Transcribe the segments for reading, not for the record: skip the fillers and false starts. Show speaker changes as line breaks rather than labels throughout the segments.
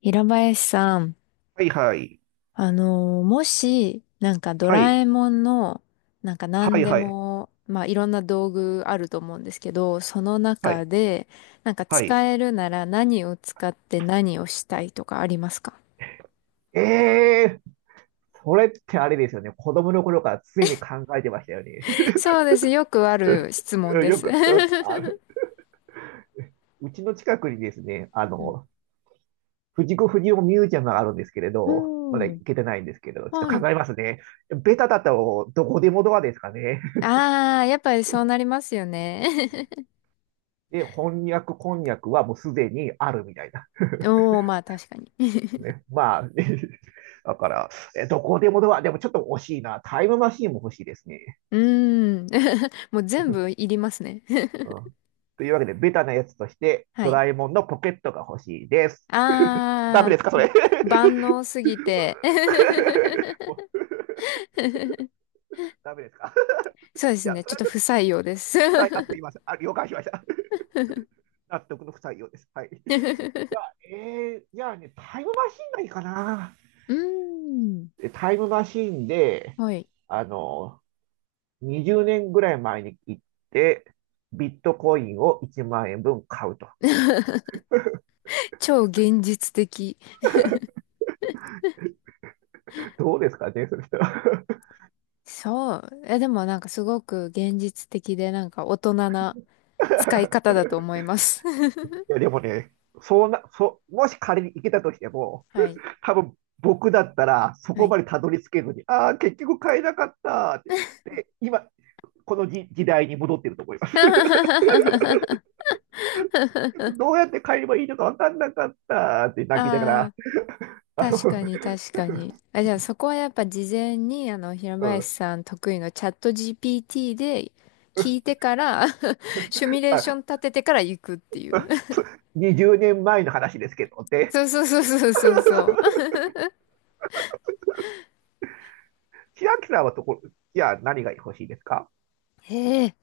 平林さん、
はいはい。
もし、ド
は
ラ
い。
えもんの、なんか
は
何
い
で
はい。
も、まあいろんな道具あると思うんですけど、その
は
中
い。
で、なんか
はい。
使えるなら何を使って何をしたいとかありますか？
ええーそれ、
そうです。よくある質問で
よ
す。
く、あ る、うちの近くにですね、
う
藤子不二雄ミュージアムがあるんですけれど、まだ
ん。う
行
ん、
けてないんですけれど、ちょっと
はい。
考えますね。ベタだとどこでもドアですかね。
ああ、やっぱりそうなりますよね。
で、翻訳、こんにゃくはもうすでにあるみたいな。
おー、まあ確かに。
ね、まあ、だから、どこでもドア、でもちょっと惜しいな。タイムマシーンも欲しいですね。
うーん。もう全部いりますね。
うん、というわけで、ベタなやつとして、
は
ド
い。
ラえもんのポケットが欲しいです。ダメ
あ
ですか、そ
あ、
れ
万能すぎて。
もう ダメですか
そうで
い
す
や、
ね。
そ
ちょ
れ
っ
は
と
ちょっ
不
と
採用です。 う
不採用すいません。了解しました 納得の不採用です。はい。いや、えじゃあね、タイムマシンがいいかな。
ーん。
タイムマシンで、
はい。
あの、20年ぐらい前に行って、ビットコインを1万円分買うと。
超現実的。
どうですかね、それ人。
そう。え、でもなんかすごく現実的でなんか大人な使い方 だと思います。
いや、でもね、そうな、そう、もし仮に行けたとしても、
はい。
多分僕だったら、そ
は
こ
い。
までたどり着けずに、ああ、結局買えなかったって。で、今、この時代に戻ってると思います。どうやって買えばいいのか分かんなかったって泣きなが
あ
ら、
あ。
あの、
確かに確かに。あ、じゃあそこはやっぱ事前に、あの、平
う
林
ん、
さん得意のチャット GPT で聞いてから、 シミュレーショ
あ
ン立ててから行くっていう。
20年前の話ですけどっ て、
そうそうそうそうそうそう。
千秋さんはところ、じゃあ何が欲しいですか？
へえ。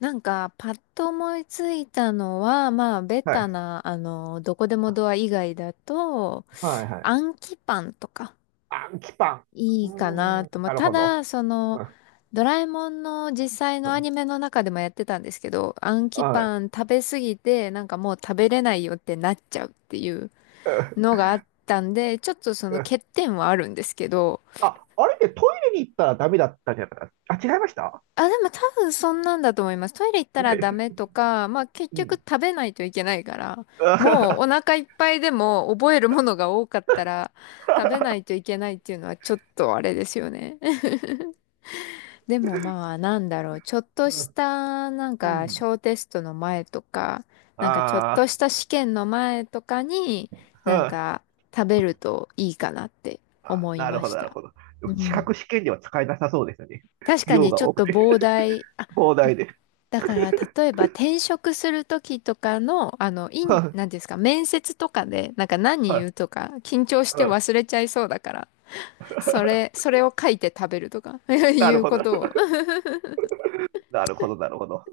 なんか、パッと思いついたのは、まあ、ベ
は
タ
い。
な、あの、どこでもドア以外だと、
はいはい。
暗記パンとか。
アンキパン。
い
う
いかな
ーん、
と。まあ、
なる
た
ほど。
だ、そ
う
の、
ん
ドラえもんの実際
う
のア
ん
ニメの中でもやってたんですけど、アンキ
はい。
パン食べすぎて、なんかもう食べれないよってなっちゃうっていう
う
の
ん
があったんで、ちょっとその
うん
欠点はあるんですけど、
あ、あれでレに行ったらダメだったんじゃなかった？違いました
あ、でも多分そんなんだと思います。トイレ行ったらダ
ね。
メとか、まあ結
う
局
ん
食べないといけないから、
う
もうお
ん。
腹いっぱいでも覚えるものが多かったら食べないといけないっていうのはちょっとあれですよね。でもまあなんだろう、ちょっとしたなんか小テストの前とか、なんかちょっと
あ
した試験の前とかに
ーう
なん
ん
か食べるといいかなって
あ、
思い
なる
ま
ほ
し
ど、なる
た。
ほど。で
う
も資
ん。
格試験では使えなさそうですよね。
確か
量
にち
が
ょっ
多く
と
て、
膨大、あ、
膨大で。
だから例えば転職する時とかの、あの、イン、なん
は
て
い、
いうんですか、面接とかでなんか何
は
言
い、
うとか緊張し
う
て
ん。
忘れちゃいそうだから、それを書いて食べるとか、 い
なる
う
ほど、
ことを。
なるほど、なるほど。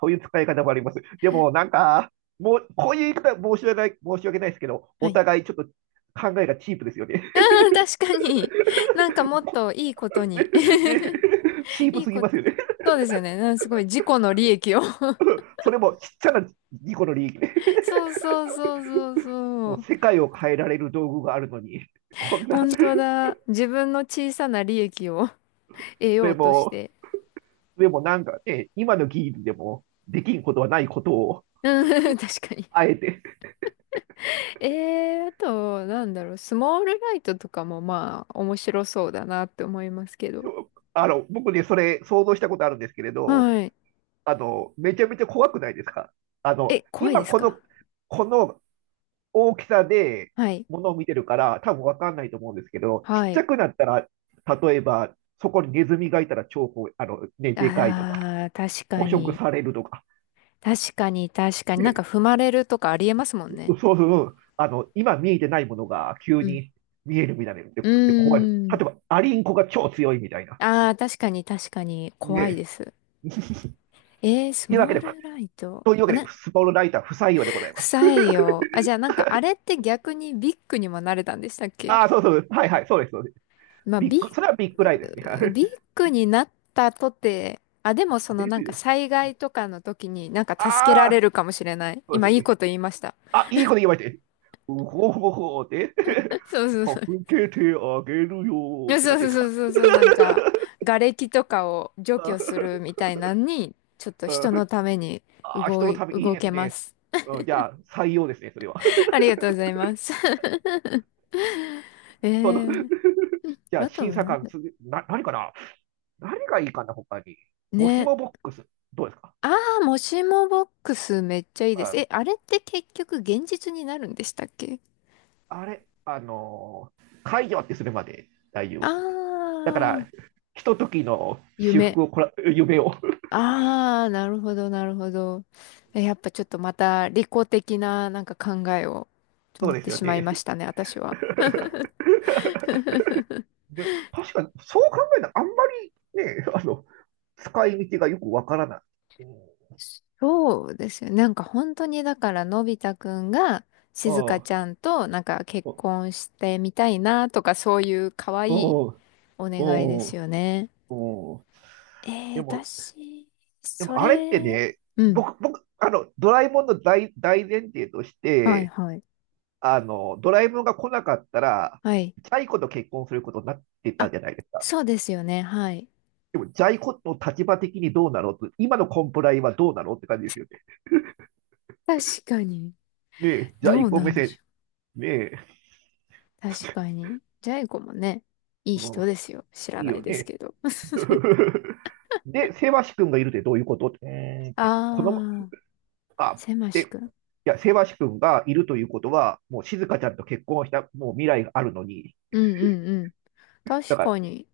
そういう使い方もあります。でも、なんか、もう、こういう言い方は申し訳ない、申し訳ないですけど、
は
お
い。
互いちょっと考えがチープですよね。
確かに、なんかもっといいことに。
ね、ね、チ ー
い
プ
い
すぎ
こと、
ますよね。
そうですよね。なんかすごい自己の利益を。
それもちっちゃな2個の利益ね。
そうそうそうそうそ
もう
う。
世界を変えられる道具があるのに、こんな、
本当だ。自分の小さな利益を 得
そ
よ
れ
うとし
も
て。
でもなんかね、今の技術でもできんことはないことを、
うん、確かに。
あえて、
えー、あと、なんだろう、スモールライトとかもまあ、面白そうだなって思いますけど。
あの、僕ね、それ想像したことあるんですけれど、
はい。
あの、めちゃめちゃ怖くないですか？あの、
え、怖いで
今
す
こ
か？
の、この大きさで
はい。
物を見てるから、多分わかんないと思うんですけど、ちっ
は
ちゃ
い。
くなったら、例えば、そこにネズミがいたら超あの、ね、でかいとか、
ああ、確か
捕食
に。
されるとか、
確かに、確かに。なんか
ね、
踏まれるとかありえますもん
そ
ね。
うそうそう。あの、今見えてないものが急
うん、
に見えるみたいなので、
う
で怖い。例
ーん。
えば、アリンコが超強いみたいな。
ああ、確かに確かに
ね
怖いで
え。
す。えー、ス
というわけ
モー
で、
ルライト。
というわ
あ、
けで、
な、
スポールライター不採用でござい
不
ます。
採用。あ、じゃあなんかあれって逆にビッグにもなれたんでしたっ け？
ああ、そうそう。はいはい、そうです。そうです。
まあ、
ビッグ、それはビッグライですね。
ビッグになったとて、あ、でも その
で
な
す
んか
よね。
災害とかの時になんか助けら
あ
れ
あ、
るかもしれない。
そうです
今
よ
いい
ね。
こと言いました。
あ、いいこと言われて。うほほほで、
そ うそうそう。
助けてあげる
い
よっ
や
て
そ
感
うそ
じで
う
す
そ
か？
うそうそう、なんか、瓦礫とかを除去す るみたいなのに、ちょっと人のために
ああ、人のためいい
動
です
けま
ね。
す。
うんじゃあ、採用ですね、それは。
ありがとうございます。
その
えー、
じゃあ、
あと
審
は
査
なん
官、
だ。
何かな？何がいいかな、他に。もし
ね。
もボックス、どうですか？
ああ、もしもボックスめっちゃいいで
は
す。え、
い。
あれって結局現実になるんでしたっけ？
あれ、あのー解除ってするまで大丈
あ
夫ですね。だか
あ
ら、
ー、
ひとときの私
夢。
服をこら、夢を。
ああ、なるほど、なるほど。え、やっぱちょっとまた利己的ななんか考えを
そ
持
う
っ
で
て
すよ
しまいま
ね。
したね、私は。
で、確かに、そう考えたら、あんまりね、あの、使い道がよくわからない。うん。
そうですよ。なんか本当にだからのび太くんが静香
ああ、
ちゃんとなんか結
お、
婚してみたいなとかそういう可愛い
おう
お願いで
おうお
す
う
よね。
う
えー、
でも、
私、
で
そ
も
れ、
あれってね、
うん。
僕、あの、ドラえもんの大前提とし
はい
て、
はい。
あの、ドラえもんが来なかったら、
はい。
ジャイ子と結婚することになってた
あ、
じゃないですか。
そうですよね。はい。
でも、ジャイ子の立場的にどうなのと、今のコンプライはどうなのって感じですよね。
確かに。
ねえ、ジャ
ど
イ
う
子
な
目
んでし
線、
ょ
ねえ、
う。確かに。ジャイ子もね、いい
う
人
ん、
ですよ。知ら
いい
ない
よ
です
ね。
けど。
で、セバシ君がいるってどういうことってうーんって、この、
あー、
あ、
せま
で、
し
い
くん。
や、セバシ君がいるということは、もう静香ちゃんと結婚した、もう未来があるのに、
うんうんうん。
だ
確
か
かに。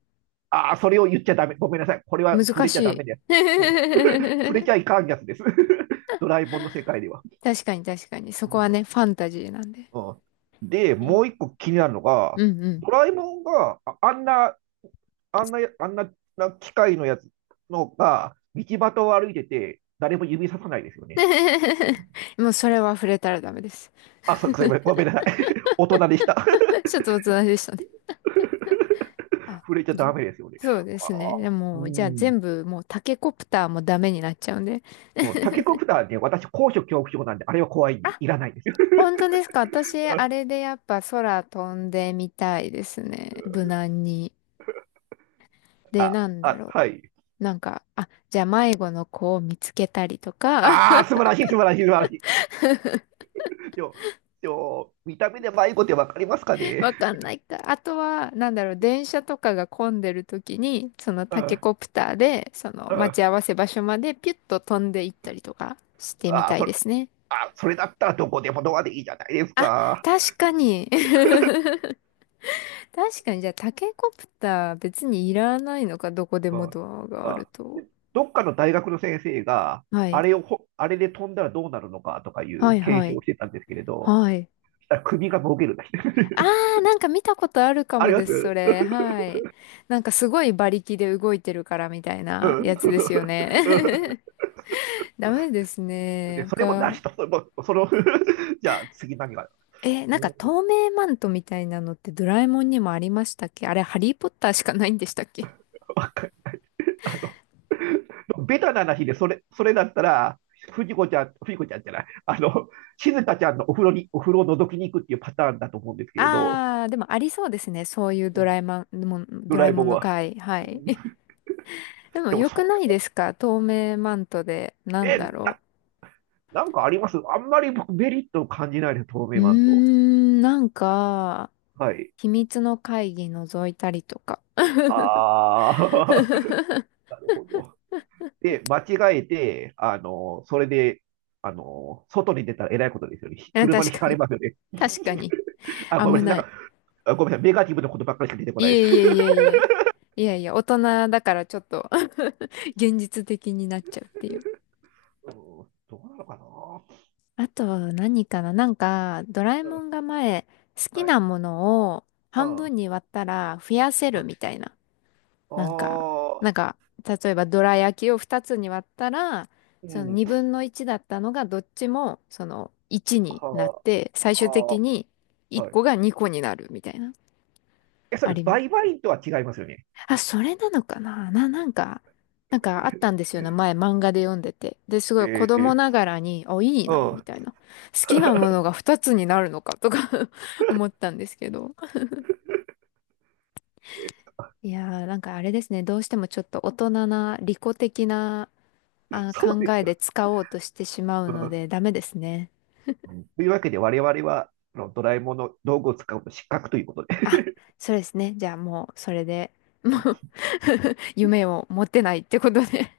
ああ、それを言っちゃダメ。ごめんなさい。これは触
難
れち
し
ゃダ
い。
メです。うん、触れ ちゃいかんやつです。ドラえもんの世界では。
確かに確かに。そ
う
こは
ん
ね、ファンタジーなんで。
うん、で、も
え、
う一個気になるのが、
うんうん。
ドラえもんがああんな、あんな、あんなな機械のやつのが、道端を歩いてて、誰も指ささないですよね。
もうそれは触れたらダメです。
あ、そう、すいません。ごめんなさい。大人でした。
ちょっと大人でしたね。あ、
触れちゃダ
じ、
メですよね。
そうですね。で
う
も、じゃあ
ん。
全部もうタケコプターもダメになっちゃうんで。
うんタケコプターね、私、高所恐怖症なんで、あれは怖いに
あ、
いらないですよ。
本当ですか。私、あれ でやっぱ空飛んでみたいですね。無難に。で、
あ、
なんだ
あ、
ろ
はい。
う。なんか、あ、じゃあ迷子の子を見つけたりとか。
ああ、素晴らしい、素晴らしい、素晴らしい。でも、でも、見た目で迷子ってわかりますかね？
わかんないか。あとは、なんだろう、電車とかが混んでる時に、その
う
タ
ん、う
ケ
ん。
コプターで、その待ち合わせ場所までピュッと飛んでいったりとかしてみ
あ、
たい
そ
で
れ、
すね。
あ、それだったらどこでもドアでいいじゃないです
あ、
か。
確かに。確かに、じゃあタケコプター別にいらないのか、どこで
う
も
ん、
ドアがある
あ、
と。
どっかの大学の先生が、
は
あ
い。
れをほ、あれで飛んだらどうなるのかとかい
は
う
いは
検証
い。
をしてたんですけれど、
はい。
したら首がもげるだけ。
あー、なんか見たことあるか
あ
も
りま
で
す
す、それ。はい。なんかすごい馬力で動いてるからみたいな
うん。
や つ
そう
で
そう
す
そ
よ
うう
ね。ダメです
んで、
ね。
それもな
他、
しと、それも、その じゃあ次何が、
え、なん
う
か
ん、
透明マントみたいなのってドラえもんにもありましたっけ？あれ、ハリーポッターしかないんでしたっけ？
あかベタな話で、それだったら、藤子ちゃん、藤子ちゃんじゃない、あの、静香ちゃんのお風呂に、お風呂を覗きに行くっていうパターンだと思うんですけれど、
あー、でもありそうですね。そういう
うんド
ド
ラ
ラえ
えも
も
ん
んの
は。
回。は
う
い。え、
ん
でも
でも
良く
そ
ないですか透明マントで。な
うや。
んだろ
なんかあります？あんまり僕メリットを感じないです、透
う。
明
うー
マンと。
ん、なんか、
はい。
秘密の会議覗いたりとか。う
あー、なるほど。で、間違えて、あの、それで、あの、外に出たらえらいことですよね。
ん
車に
確
ひか
か
れ
に。
ますよね。
確かに。
あ、ごめ
危
んなさい。
な
な
い。
んか、ごめんなさい。ネガティブなことばっかりしか出てこ
い
ないで
え
す。
いえいえいえ。いやいや、大人だからちょっと 現実的になっちゃうっていう。
うんどうなのかな
あと何かな、なんか、ドラえ
うん
もんが前、好き
は
な
い。
ものを
うん。
半
あ、
分に割ったら増やせる
あ
みたいな。なんか、な
ー、
んか、例えばドラ焼きを2つに割ったら、
う
その
ん。
2分の1だったのがどっちもその1になっ
は
て、最
あ、
終
あ
的に
ー
1
はい。
個が2個になるみたいな。
え、そ
あ
れ、
ります、
売買とは違いますよね。
あ、それなのかな、な、なんか、なんかあったんですよね。前漫画で読んでて。で、すごい子供
ええ
ながらに、あ、いい
う
な、み
ん。
たいな。好きなも
そ
のが二つになるのか、とか、 思ったんですけど。
うです
いやー、なんかあれですね。どうしてもちょっと大人な、利己的な、あ、考
よ。
えで使おうとしてしまうので、ダメですね。
うん。というわけで、我々は、あのドラえもんの道具を使うと失格ということで
あ、そうですね。じゃあもう、それで、もう 夢を持てないってことで